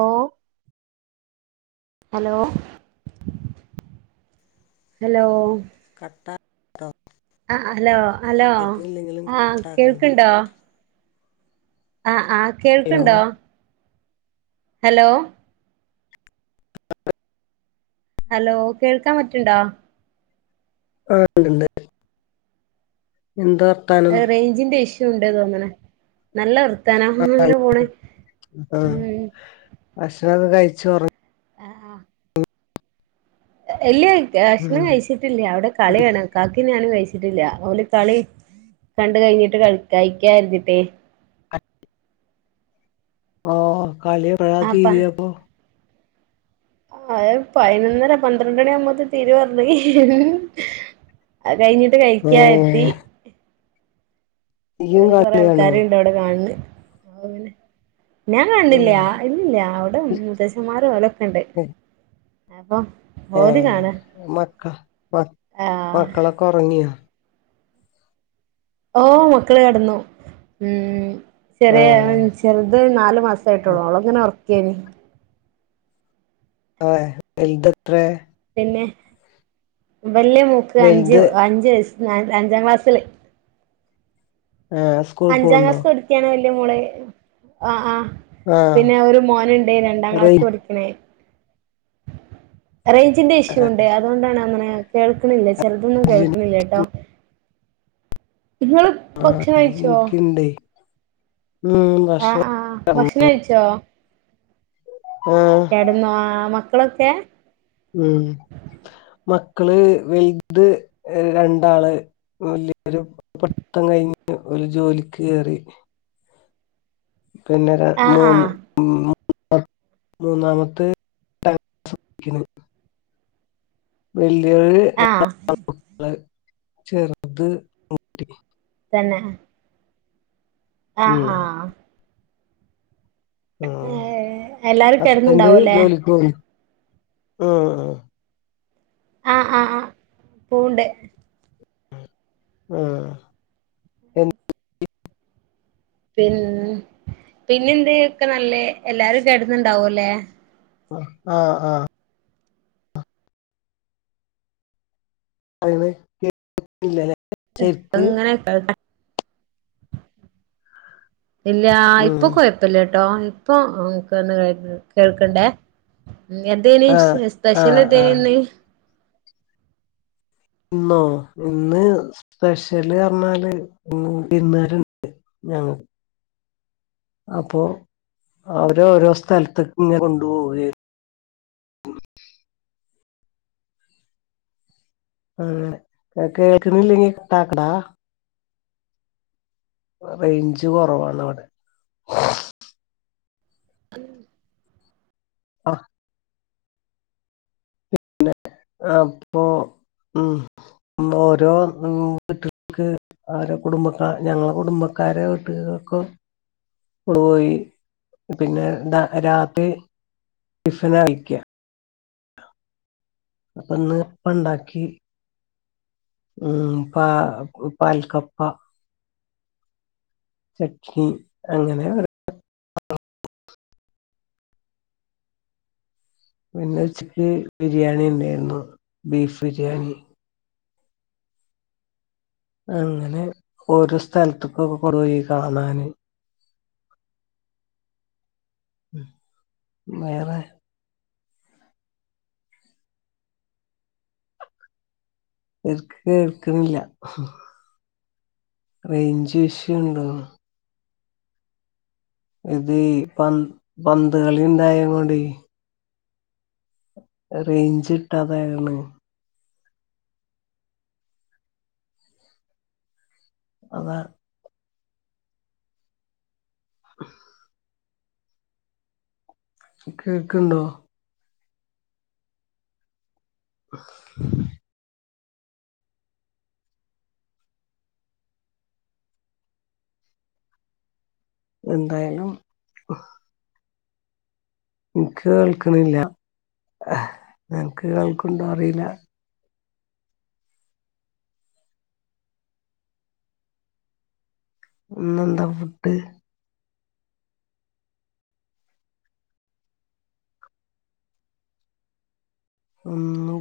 ഓ hello hello കട്ട ആഹ് hello hello കേൾക്കണില്ലെങ്കിലും ആഹ് കട്ടാക്കണ്ട കേൾക്കണ്ടോ? ആ ആ ഹലോ കേൾക്ക്‌ണ്ടോ? ഹലോ ഹലോ കേൾക്കാൻ പറ്റുണ്ടോ? ആ ണ്ട്ണ്ട് എന്താ വർത്താനം എറേഞ്ചിന്റെ ഇഷ്യൂണ്ട് തോന്നനെ നല്ല വർത്താനം അങ്ങനെ പോണ് ആ ഉം ഭക്ഷണൊക്കെ കഴിചൊറ ആഹ് ആഹ് ഇല്ല ഭക്ഷണം ഉം കഴിച്ചിട്ടില്ല അവിടെ കളി കുടി കാണാ കാക്കിം ഞാനും കഴിച്ചിട്ടില്ല ഓല് കളി കണ്ട് കഴിഞ്ഞിട്ട് കഴി കഴിക്കരുന്നിട്ടേ ഓ കളിയെപ്പളാ ആപ്പ തീരാപ്പോ അത് പൈതിനൊന്നര പന്ത്രണ്ട്ര മണിയ ആവുമ്പോത്ത തീരു പറഞ്ഞി അതെകഴിഞ്ഞിട്ട് ഏ കഴിക്കാ കരുതി ഇയ്യും ഒര് ക്കുറെ കളിയാണോ ആൾക്കാാര് ണ്ട് ഔടെ കാണന്ന് ഞാൻ ഏ കാണുണില്ല ഇല്ലില്ല അവിട മുത്തശ്ശന്മാരും ഒലൊക്കെ ണ്ട് അപ്പൊ ഓര് ഏഹ് കാണാ മക്ക മക് ആഹ് മക്കളൊക്കെ ഉറങ്ങിയൊ? ഓ മക്കള് കടന്നു മ്മ് ആ ചെറിയെ ചെറുത് നാല് മാസയിട്ടുള്ളു ഓളങ്ങനെ ഓർക്കയനു ആ വെൽദത്രെ പിന്നെ വല്യ മോൾക്ക് അഞ്ച് വലുത് അഞ്ച വയസ് അഞ്ചാം ക്ലാസ്സില് ആഹ് അഞ്ചാം ക്ലാസ് പഠിക്കാണ് വല്യ മോള് ആഹ് ആഹ് ആ പിന്നെ ഒരു മോനുണ്ട് രണ്ടാം ക്ലാസ് പഠിക്കണേ റേഞ്ചിന്റെ ഇഷ്യൂ ഉണ്ട് അതുകൊണ്ടാണ് അങ്ങനെ കേൾക്കുന്നില്ലേ ചെറതൊന്നും റേഞ്ചിന് കേൾക്കുന്നില്ലട്ടോ ഇങ്ങള് ഭക്ഷണം കഴിച്ചോ? എനിക്കിണ്ടേ ഉം ആഹ് ആഹ് ഭക്ഷണം ഭക്ഷണം കഴിച്ചോ ആ കടന്നോ ആഹ് ക്കളൊക്കെ ഉം മക്കള് വലുത് രണ്ടാള് വലീയൊരു പട്ടം കഴിഞ്ഞ് ഒരു ജോലിക്ക് കേയറി പിന്നെരു ആഹ് മൂന്ന് ആഹ് [inaudible] മൂന്നാമത്തെ ക്കിന് വലിയൊരുള് ആഹ് [inaudible] ചെറുത് തന്നെ ഉം ആഹ് ആഹ് ആഹ് ഏഹ് എല്ലാരും ഹസ്ബന്റ് കെടന്നുണ്ടാവൂല്ലേ ജോലിക്ക് പോന്നുന്നു ആഹ് ആഹ് ആഹ് ആഹ് പൂണ്ട് ആഹ് പിൻ പിന്നെന്ത് ഒക്കെ നല്ലേ എല്ലാരും കേടുന്നുണ്ടാവ ല്ലേ ആ ആ ഹൈവേ [unintelligible] [unintelligible] ഇല്ല ഉം ഇപ്പൊ കൊഴപ്പില്ലട്ടോ ഇപ്പൊ [unintelligible] കേൾക്ക്ണ്ടേ എന്തേന് ആഹ് [unintelligible] സ്പെഷ്യൽ ആഹ് എന്തേനു ആഹ് ഇന്ന് ഇന്നോ ഇന്ന് പെഷ്യല് റഞ്ഞാല് മ് വിരുന്നുകാരുണ്ട് ഞങ്ങ അപ്പോ അവരെ ഓരോ സ്ഥലത്ത്ക്ക് ഇങ്ങനെ കൊണ്ടു പോകയായി ആ കേൾക്കണീല്ലെങ്കി കട്ടാക്കടാ റേയ്ഞ്ച് കൊറവാണവിടെ [unintelligible] ആഹ് [unintelligible] അപ്പൊ ഉം മോരോ [unintelligible] അവരെ കുടുംബക്കാ ഞങ്ങളെ കുടുംബക്കാരെ വീട്ടുകാർക്കും പോയി പിന്നെ ന്താ രാത്രി ടിഫനഴിക്ക അപ്പൊ ഇന്ന് അപ്പണ്ടാക്കി മ് പ പാൽ കപ്പ ചട്നി അങ്ങനെ ഓരോ ഇന്ന് ഉച്ചക്ക് ബിരിയാണി ഉണ്ടാരുന്നു ബീഫ് ബിരിയാണി അങ്ങനെ ഓരോ സ്ഥലത്തുക്കൊക്കെ കൊറെ കാണാന് വേറെ [unintelligible] കേൾക്ക്ണില്ല്യാ റേയ്ഞ്ച് വിഷയോണ്ടോ ഇത് പന്ത് പന്തുകളിണ്ടായ കൊണ്ടെ റേയ്ഞ്ച് കിട്ടാതായുള്ളു അതാ [inaudible] കേക്ക്ണ്ടോ എന്തായാലും എന്ക്ക് കേൾക്കണില്ല നിനക്ക് കേൾക്ക്ണ്ടോ അറിയില്ല ഇന്നെന്താ ഫുഡ് [unintelligible]